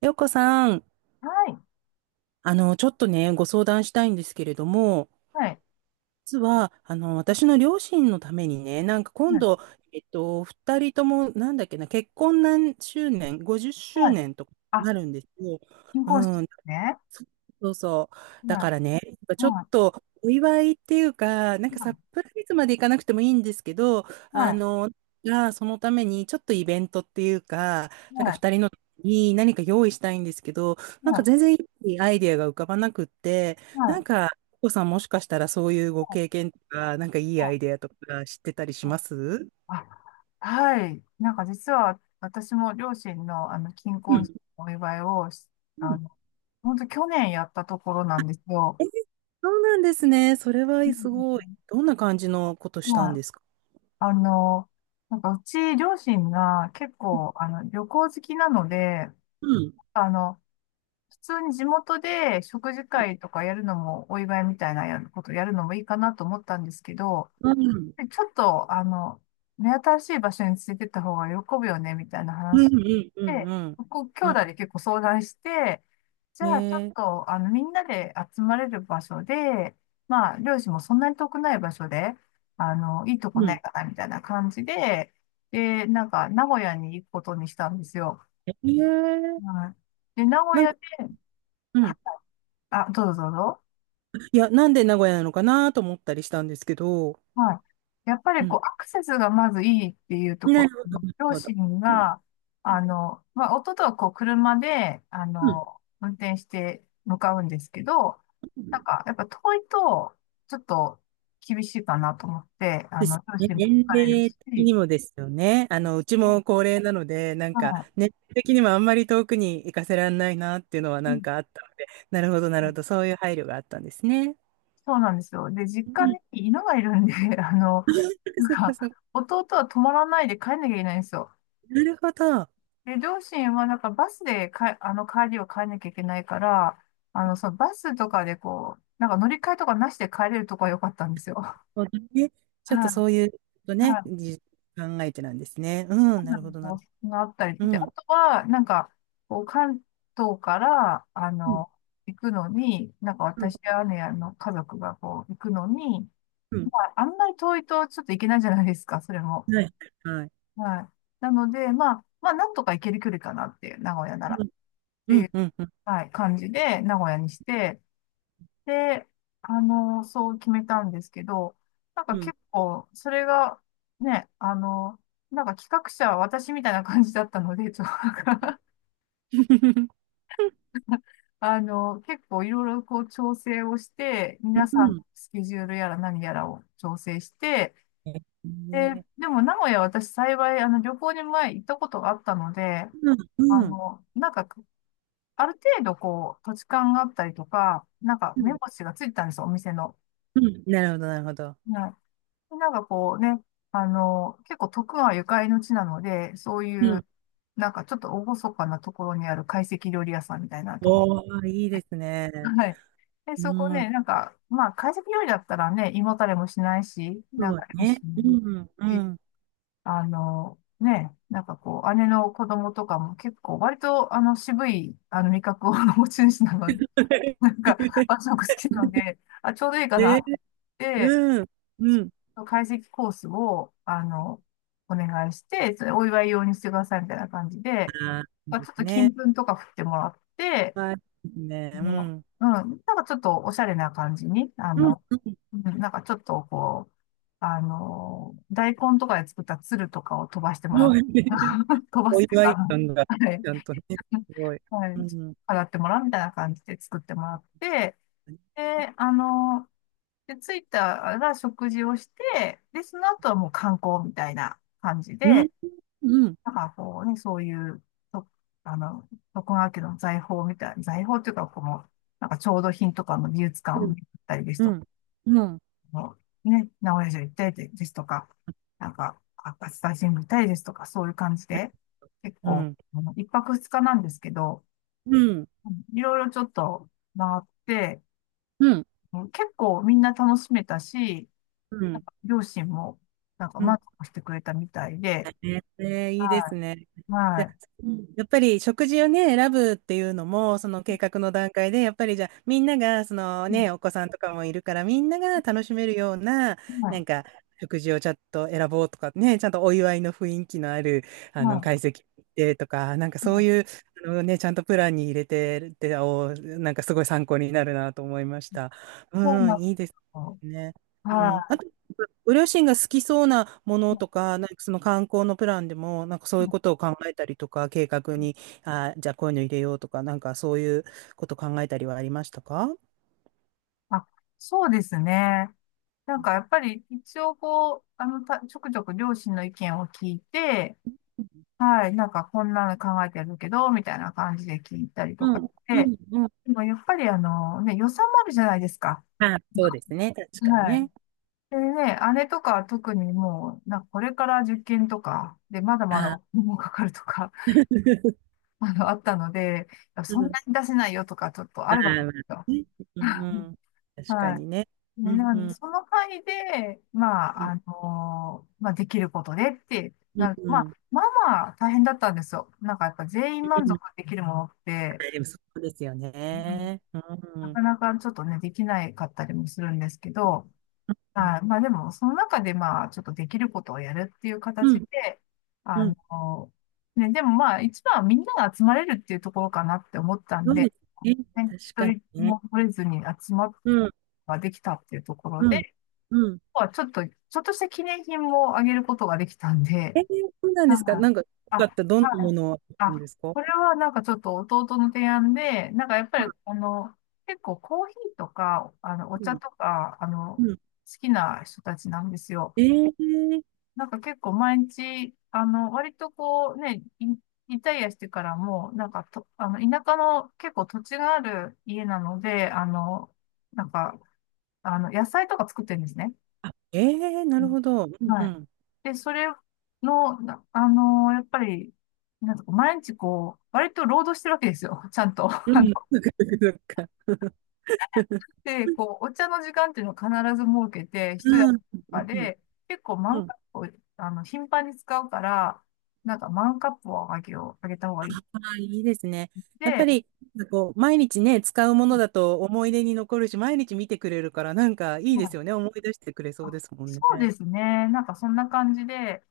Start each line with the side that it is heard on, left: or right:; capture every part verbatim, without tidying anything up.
right: ようこさん、
left: はい。
right: あの、ちょっとね、ご相談したいんですけれども、
left: はい。
right: 実は、あの、私の両親のためにね、なんか
left: は
right: 今
left: い。
right: 度、えっと、二人とも、なんだっけな、結婚何周年、50周
left: はい。
right: 年とか
left: あ、
right: なるんですよ。
left: 金婚式で
right: うん。
left: すね。
right: そそうそう。だ
left: は
right: からね、
left: い。
right: ちょっ
left: は
right: とお祝いっていうか、なん
left: い。
right: かサ
left: は
right: プライズまでいかなくてもいいんですけど、あ
left: い。
right: の、がそのためにちょっとイベントっていうか、なんか
left: はい。
right: 二人のに何か用意したいんですけど、なん
left: は
right: か
left: い。
right: 全然いいアイデアが浮かばなくって、
left: はい。
right: な
left: は
right: ん
left: い
right: か、お子さんもしかしたらそういうご経験とか、なんかいいアイデアとか知ってたりし
left: はい。
right: ます？
left: あ、はい。なんか実は私も両親のあの、金
right: う
left: 婚式
right: ん
left: のお祝いをし、
right: う
left: あ
right: ん。
left: の、本当去年やったところなんですよ。
right: え、そうなんですね。それは
left: うん。
right: すごい。どんな感じのことしたん
left: は
right: で
left: い。
right: すか？
left: あの、なんかうち両親が結構あの、旅行好きなので、
right: うん。
left: あの、普通に地元で食事会とかやるのも、お祝いみたいなやることやるのもいいかなと思ったんですけど、
right: うん
left: ちょっと、あの、目新しい場所についてった方が喜ぶよね、みたいな
right: う
left: 話
right: んうんうん。
left: で、
right: うん。
left: 僕、兄
right: う
left: 弟
right: ん。
left: で結構相談して、じゃあちょっ
right: ねえ。
left: と、あの、みんなで集まれる場所で、まあ、両親もそんなに遠くない場所で、あの、いいとこ
right: う
left: な
right: ん。
left: いかな、みたいな感じで、で、なんか、名古屋に行くことにしたんですよ。
right: ねえ。
left: はい。で、名古
right: なん
left: 屋
right: か、
left: で、
right: う
left: は
right: ん。
left: あ、どうぞどうぞ。
right: いや、なんで名古屋なのかなと思ったりしたんですけど、
left: はい。やっぱ
right: う
left: りこ
right: ん。
left: う、アクセスがまずいいっていうと
right: なる
left: こ
right: ほど、
left: ろ。
right: なる
left: 両
right: ほど。
left: 親
right: うん
left: が、あの、まあ、夫とはこう、車で、あ
right: うん
left: の、運転して向かうんですけど、
right: う
left: なん
right: ん。
left: か、やっぱ遠いと、ちょっと厳しいかなと思って、あ
right: で
left: の、
right: す
left: 両
right: ね。
left: 親も
right: 年
left: 疲れる
right: 齢的
left: し、
right: にもですよね。あの、うちも高齢なので、なんか、
left: は
right: 年齢的にもあんまり遠くに行かせられないなっていうのは
left: い。う
right: なんか
left: ん
right: あったので、なるほど、な
left: う
right: るほ
left: ん。
right: ど。そういう配慮があったんですね。
left: そうなんですよ。で、実
right: う
left: 家に
right: ん。
left: 犬がいるんで、あの、
right: そ
left: なん
right: っか
left: か、
right: そっか。
left: 弟は止まらないで帰んなきゃいけないんですよ。
right: なるほど。
left: で、両親は、なんかバスでか、あの、帰りを帰んなきゃいけないから、あの、そのバスとかでこう、なんか乗り換えとかなしで帰れるとこは良かったんですよ。
right: そうだね。ちょっ
left: は
right: とそう
left: い。
right: いうこと
left: は
right: ね、
left: い。
right: じ考えてなんですね。うん、
left: そう
right: な
left: な
right: る
left: ん
right: ほ
left: で
right: ど
left: す
right: な。
left: よ、そのあった
right: う
left: り。で、あ
right: ん。
left: とは、なんか、こう、関東から、あ
right: うん、
left: の、行くのに、なんか
right: うん、
left: 私や姉やの家族がこう、行くのに、
right: うん。
left: まあ、あんまり遠いとちょっと行けないじゃないですか、それも。
right: はい、はい。
left: はい。なので、まあ、まあ、なんとか行ける距離かなっていう、名古屋なら。っ
right: うん、
left: て
right: う
left: い
right: ん、
left: う、
right: うん、うん。
left: はい、感じで、名古屋にして、で、あの、そう決めたんですけど、なんか
right: うん。
left: 結構、それが、ね、あの、なんか企画者は私みたいな感じだったので、ちょっとなんか あの、結構いろいろこう調整をして、
right: う
left: 皆さんの
right: ん。
left: スケジュールやら何やらを調整して、
right: え。
left: で、
right: ね。
left: でも名古屋私幸い、あの、旅行に前行ったことがあったので、
right: うん、
left: あ
right: うん、
left: の、なんか、ある程度こう、土地勘があったりとか、なんか
right: う
left: 目
right: ん。
left: 星がついてたんですよ、お店の。
right: うん。なるほど、なるほど。
left: なんかこうね、あの、結構徳川ゆかりの地なので、そう
right: う
left: い
right: ん。
left: う、なんかちょっと厳かなところにある懐石料理屋さんみたいなとこ。
right: おー、いいですね。
left: はい。で、
right: う
left: そこ
right: ん、
left: ね、なんか、まあ、懐石料理だったらね、胃もたれもしないし、な
right: そ
left: んか、
right: う
left: いいし、
right: ね。うん、うん。
left: あの、ね、なんかこう、姉の子供とかも結構、割と、あの、渋い、あの、味覚を 持ち主なので、なんか、和 食好きなので、あ、ちょうどいいかな
right: で、
left: って、
right: うん、うん。
left: 解析コースを、あの、お願いして、それお祝い用にしてくださいみたいな感じで、
right: あ、いい
left: まあ
right: で
left: ちょっ
right: す
left: と金
right: ね。
left: 粉とか振ってもらって、
right: はい、いいですね。
left: あ
right: う
left: の
right: ん。
left: うん、なんかちょっとおしゃれな感じに、あ
right: うん、
left: の、
right: う
left: うん、なんかちょっとこう、あの、大根とかで作った鶴とかを飛ばしても
right: ん。そ
left: ら
right: う
left: う。
right: ね。
left: 飛ば
right: お
left: すっていう
right: 祝
left: か、
right: い
left: あの
right: 感が、
left: はい。
right: ちゃんとね、すごい。
left: は
right: う
left: い。
right: ん。
left: 飾ってもらうみたいな感じで作ってもらって、
right: うん、
left: で、あの、で、着いたら食事をして、で、その後はもう観光みたいな感じ
right: う
left: で、
right: ん、
left: なんかこうね、そういう、と、あの、徳川家の財宝みたいな、財宝っていうか、この、なんか調度品とかの美術館を
right: うん、
left: 見たりです
right: う
left: とか、
right: ん、うん、うん、
left: もうね、名古屋城行ったりですとか、なんか、赤スタジム行ったりですとか、そういう感じで、結
right: う
left: 構、
right: ん、
left: あのいっぱくふつかなんですけど、
right: うん、
left: うん、いろいろちょっと回って、
right: うん、
left: うん、結構みんな楽しめたし、
right: うん。
left: 両親も、なんか満足してくれたみたいで、
right: ね、ね、いいで
left: は
right: すね。
left: い、
right: じ
left: は
right: ゃあ、
left: い、
right: うん、やっぱり食事をね、選ぶっていうのも、その計画の段階で、やっぱりじゃあ、みんなが、そのね、
left: う
right: お子さんとかもいるから、みんなが楽しめるような、
left: ん、
right: な
left: は
right: んか、食事をちゃんと選ぼうとかね、ちゃんとお祝いの雰囲気のある、
left: い、
right: あの、
left: は
right: 会席でとか、なんか
left: い、
right: そ
left: は
right: う
left: い、
right: いう、あのね、ちゃんとプランに入れてるって、お、なんかすごい参考になるなと思いました。
left: そう
right: う
left: なん
right: ん、
left: です
right: いいです
left: よ。
right: ね。うん。
left: は
right: ご両親が好きそうなも
left: い。
right: のと
left: う
right: か、なんかその観光のプランでも、なんかそう
left: んう
right: いう
left: ん。
right: ことを考えたりとか、計画に、あー、じゃあこういうの入れようとか、なんかそういうこと考えたりはありましたか？
left: あ、そうですね。なんかやっぱり一応こう、あの、た、ちょくちょく両親の意見を聞いて、はい、なんかこんなの考えてるけど、みたいな感じで聞いたりと
right: う
left: かし
right: ん、う
left: て、
right: ん、うん。
left: でもやっぱりあの、ね、予算もあるじゃないですか。
right: あー、そうですね。確かに
left: はい。
right: ね。
left: でね、あれとか特にもう、なんかこれから受験とか、で、まだまだお
right: あ
left: 金もかかるとか、
right: ー、
left: あの、あったので、いや
right: う
left: そんな
right: ん、
left: に出せないよとか、ちょっとあ
right: あ
left: れば
right: ー、まあね。うん、うん、確か
left: は
right: にね。
left: い。ね、
right: うん、
left: な
right: う
left: んで、
right: ん、
left: その範囲で、ま
right: うん、
left: あ、あのーまあ、できることでって、
right: う
left: な
right: ん、
left: る、ま
right: うん。
left: あ、まあまあ大変だったんですよ。なんかやっぱ全員満足できるものって、
right: でもそうですよ
left: うん、
right: ね。う
left: な
right: ん、うん、
left: かなかちょっとね、できないかったりもするんですけど、はい。まあでも、その中でまあ、ちょっとできることをやるっていう
right: う
left: 形
right: ん、
left: で、あ
right: うん。
left: の、ね、でもまあ、一番はみんなが集まれるっていうところかなって思った
right: そ
left: ん
right: う
left: で、
right: ですね。
left: ね、
right: 確
left: 一
right: かに
left: 人
right: ね。
left: も取れずに集まるこ
right: うん、
left: とができたっていうところ
right: うん、
left: で、
right: うん。
left: まあ、ちょっと、ちょっとした記念品もあげることができたんで、
right: えー、そうな ん
left: は
right: ですか。な
left: い。
right: んか、よ
left: あ、
right: か
left: は
right: った。どんなも
left: い。
right: のなん
left: あ、
right: ですか？
left: これはなんかちょっと弟の提案で、なんかやっぱ
right: うん
left: り、あの、結構コーヒーとか、あの、お
right: う
left: 茶
right: ん
left: とか、あの、好
right: うん。
left: きな人たちなんですよ。
right: えー、
left: なんか結構毎日、あの、割とこうね、イリタイアしてからも、なんかと、あの、田舎の結構土地がある家なので、あの、なんか、あの、野菜とか作ってるんですね。
right: あ、えー、な
left: う
right: る
left: ん。
right: ほど。うんう
left: はい。
right: ん。
left: で、それの、なあの、やっぱり、なんかこう毎日こう、割と労働してるわけですよ。ちゃんと。
right: う
left: あ
right: ん、そっかそっかそっか。
left: で、こう、お茶の時間っていうのを必ず設けて、一
right: う
left: 役
right: ん、
left: と
right: う
left: か
right: ん、
left: で、結構マン
right: う
left: カ
right: ん。
left: ップを、あの、頻繁に使うから、なんかマンカップをあげよう、あげた方がいい。
right: ああ、いいですね。やっぱ
left: で、
right: り、なんかこう、毎日ね、使うものだと思い出に残るし、毎日見てくれるから、なんかいい
left: ま
right: で
left: あ、
right: すよね。思い出してくれそう
left: あ、
right: ですもん
left: そ
right: ね。
left: うですね。なんかそんな感じで、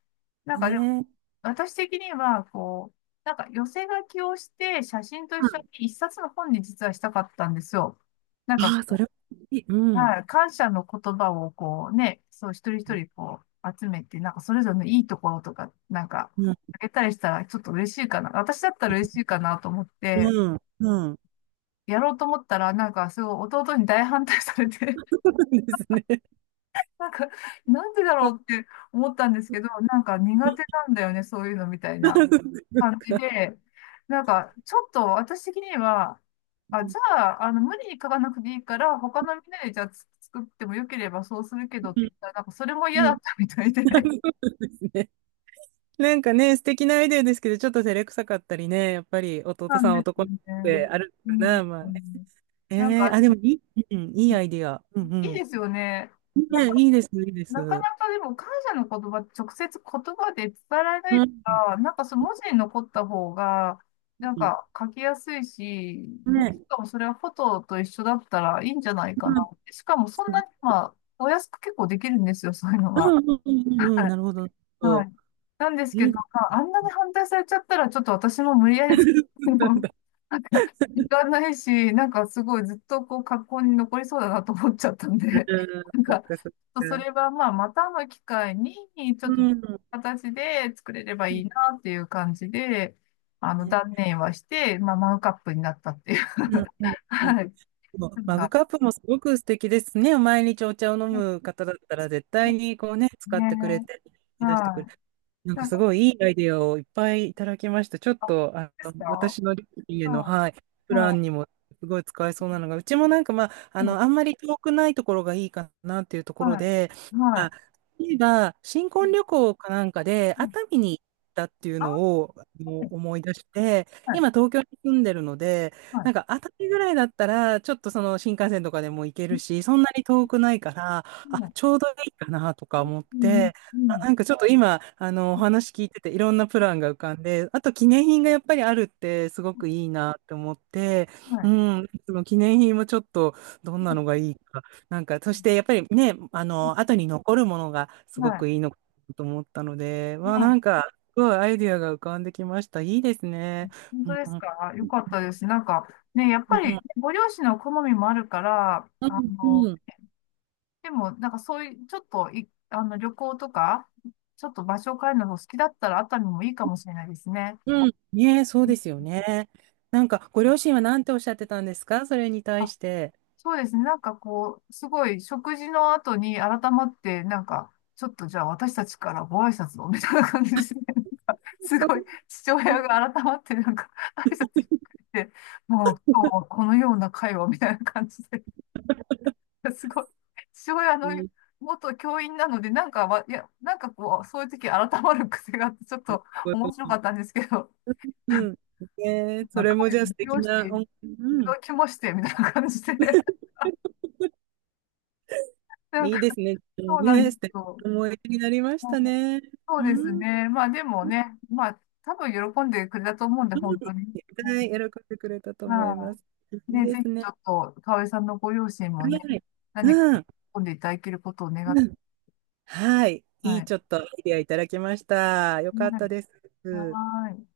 left: なんか
right: ね
left: でも、
right: え。う
left: 私的には、こう、なんか寄せ書きをして、写真と一緒に
right: ん。
left: 一冊の本に実はしたかったんですよ。なんか
right: ああー、そ
left: こ
right: れはいい。う
left: う、
right: ん。
left: はい、感謝の言葉をこうね、そう一人一
right: う
left: 人こう集めて、なんかそれぞれのいいところとか、なんかあ
right: ん。
left: げたりしたらちょっと嬉しいかな。私だったら嬉しいかなと思って、
right: うん。うん。
left: やろうと思ったら、なんかすごい弟に大反対されて、
right: そうですね。
left: なんか、なんでだろうっ て思ったんですけど、なんか苦手なんだよね、そういうのみたいな。
right: う
left: 感じで、なんか、ちょっと私的には、あ、じ
right: ん
left: ゃあ、あの、無理に書かなくていいから、他のみんなでじゃあつ作ってもよければそうするけどって言ったら、なんかそれも嫌
right: う
left: だ
right: ん。
left: ったみたいで。
right: ね。なんかね、素敵なアイデアですけど、ちょっと照れくさかったりね、やっぱり弟
left: なん
right: さん
left: です
right: 男
left: よ
right: の子
left: ね。
right: である
left: う
right: のかな、まあね。
left: ん。なん
right: えー、
left: か、
right: あ、でもいい、うん、いいアイデア。うんう
left: いい
right: ん。
left: ですよね。
right: ね、いいです、いいです。
left: なか
right: う
left: なかでも感謝の言葉って直接言葉で伝えられないか
right: ん。
left: ら、なんかその文字に残った方が、なんか書きやすいし、ね、し
right: ね。
left: かもそれはフォトと一緒だったらいいんじゃないか
right: う
left: な。
right: ん
left: しかもそんなに、まあ、お安く結構できるんですよ、そういうの
right: う
left: が。
right: んうんうん。うん、なるほど。
left: は
right: そ
left: い。なんです
right: う、
left: け
right: い
left: ど、
right: いで
left: まあ、あんなに反対されちゃったら、ちょっと私も無理やり作
right: す
left: るの
right: ね。
left: 行かないし、なんかすごいずっとこう格好に残りそうだなと思っちゃったん
right: う
left: で、
right: ん、
left: なん
right: そっ
left: か、ちょ
right: かそっか。
left: っとそれはまあまたの機会に、ちょっ
right: うん
left: と
right: うん。
left: 形で作れればいいなっていう感じで、あの、断
right: ね。
left: 念はして、まあマグカップになったっていう。
right: うんうん。
left: はい。なん
right: マグ
left: か、
right: カップもすごく素敵ですね。毎日お茶を飲む方だったら絶対にこうね、使っ
left: ね、
right: てくれて、出してく
left: は
right: れ。
left: い。
right: なん
left: な
right: か
left: ん
right: す
left: か、
right: ごいいいアイデアをいっぱいいただきました。ちょっ
left: あ、
right: と、あ
left: で
right: の、
left: すか、は
right: 私の家の、はい、
left: い。
right: プラ
left: は
right: ンにもすごい使えそうなのが、うちもなんかまあ、あ
left: い。はい。
right: の、あんまり遠くないところがいいかなっていうところ
left: はい。
right: で、まあ、
left: は
right: 例えば、新
left: い。うん
right: 婚旅行かなんかで
left: うん。
right: 熱海に行ったっていう
left: あ、
right: のをあの
left: はい。
right: 思い出して、
left: はい。
right: 今東京に住んでるので、
left: はい。
right: なんか熱海ぐらいだったら、ちょっとその新幹線とかでも行け
left: う
right: るし、そんなに遠くないから、あ、
left: ん
right: ちょうどいいかなとか思っ
left: うん
right: て、
left: う
right: あ、
left: ん
right: なんかちょっと今、あの、お
left: うん。
right: 話聞いてて、いろんなプランが浮かんで、あと記念品がやっぱりあるって、すごくいいなって思って、
left: は
right: う
left: い
right: ん、その記念品もちょっと、どんなのがいいか、なんか、そしてやっぱりね、あの、後に残るものがす
left: は
right: ご
left: い。
right: くいいのかと思ったので、わあ、
left: は
right: な
left: い。
right: んか、すごいアイディアが浮かんできました。いいですね。
left: 本
right: う
left: 当
right: ん、
left: です
right: うん、
left: か、よかったです。なんか、ね、やっぱり、ねご両親の好みもあるから、
right: う
left: あ
right: ん、
left: の、
right: うん。
left: でも、なんかそういう、ちょっとい、あの、旅行とか、ちょっと場所を変えるのが好きだったら、熱海もいいかもしれないですね。
right: うん。ねえ、そうですよね。なんか、ご両親は何ておっしゃってたんですか？それに対して。
left: そうですね。なんかこう、すごい食事の後に改まって、なんか、ちょっとじゃあ私たちからご挨拶をみたいな感じですね。なんかす
right: そう。
left: ごい父親が改まって、なんか挨拶してくれて、もう今日はこのような会話みたいな感じで、すごい。父親の元教員なので、なんかわ、いや、なんかこう、そういう時改まる癖があって、ちょっと面白かったんですけど、
right: うん。ねえ、
left: な
right: そ
left: ん
right: れ
left: か
right: も
left: 会
right: じゃあ
left: 議利
right: 素敵
left: 用し
right: な
left: てい
right: 思い、う
left: た
right: ん。
left: だきまして、みたいな感じで、なん
right: い
left: か
right: いですね。
left: そうなん
right: ね
left: で
right: え、
left: す
right: 素敵
left: よ。
right: な思い出になりましたね。
left: そう
right: う
left: です
right: ん。うん。
left: ね。まあでもね、まあ多分喜んでくれたと思うんで、
right: は
left: 本当に。
right: い、
left: うん、
right: 喜んでくれたと思
left: ま
right: いま
left: あ、
right: す。いい
left: ね、
right: で
left: ぜひ
right: す
left: ちょ
right: ね。
left: っと、かおりさんのご両親も
right: は
left: ね、
right: い。
left: 何
right: う
left: か
right: ん。
left: 喜んでいただけることを願っ
right: う
left: て、
right: ん。はい。い
left: は
right: い
left: い。
right: ちょっとアイデアいただきました。よかっ
left: は
right: た
left: い。
right: です。
left: はーい。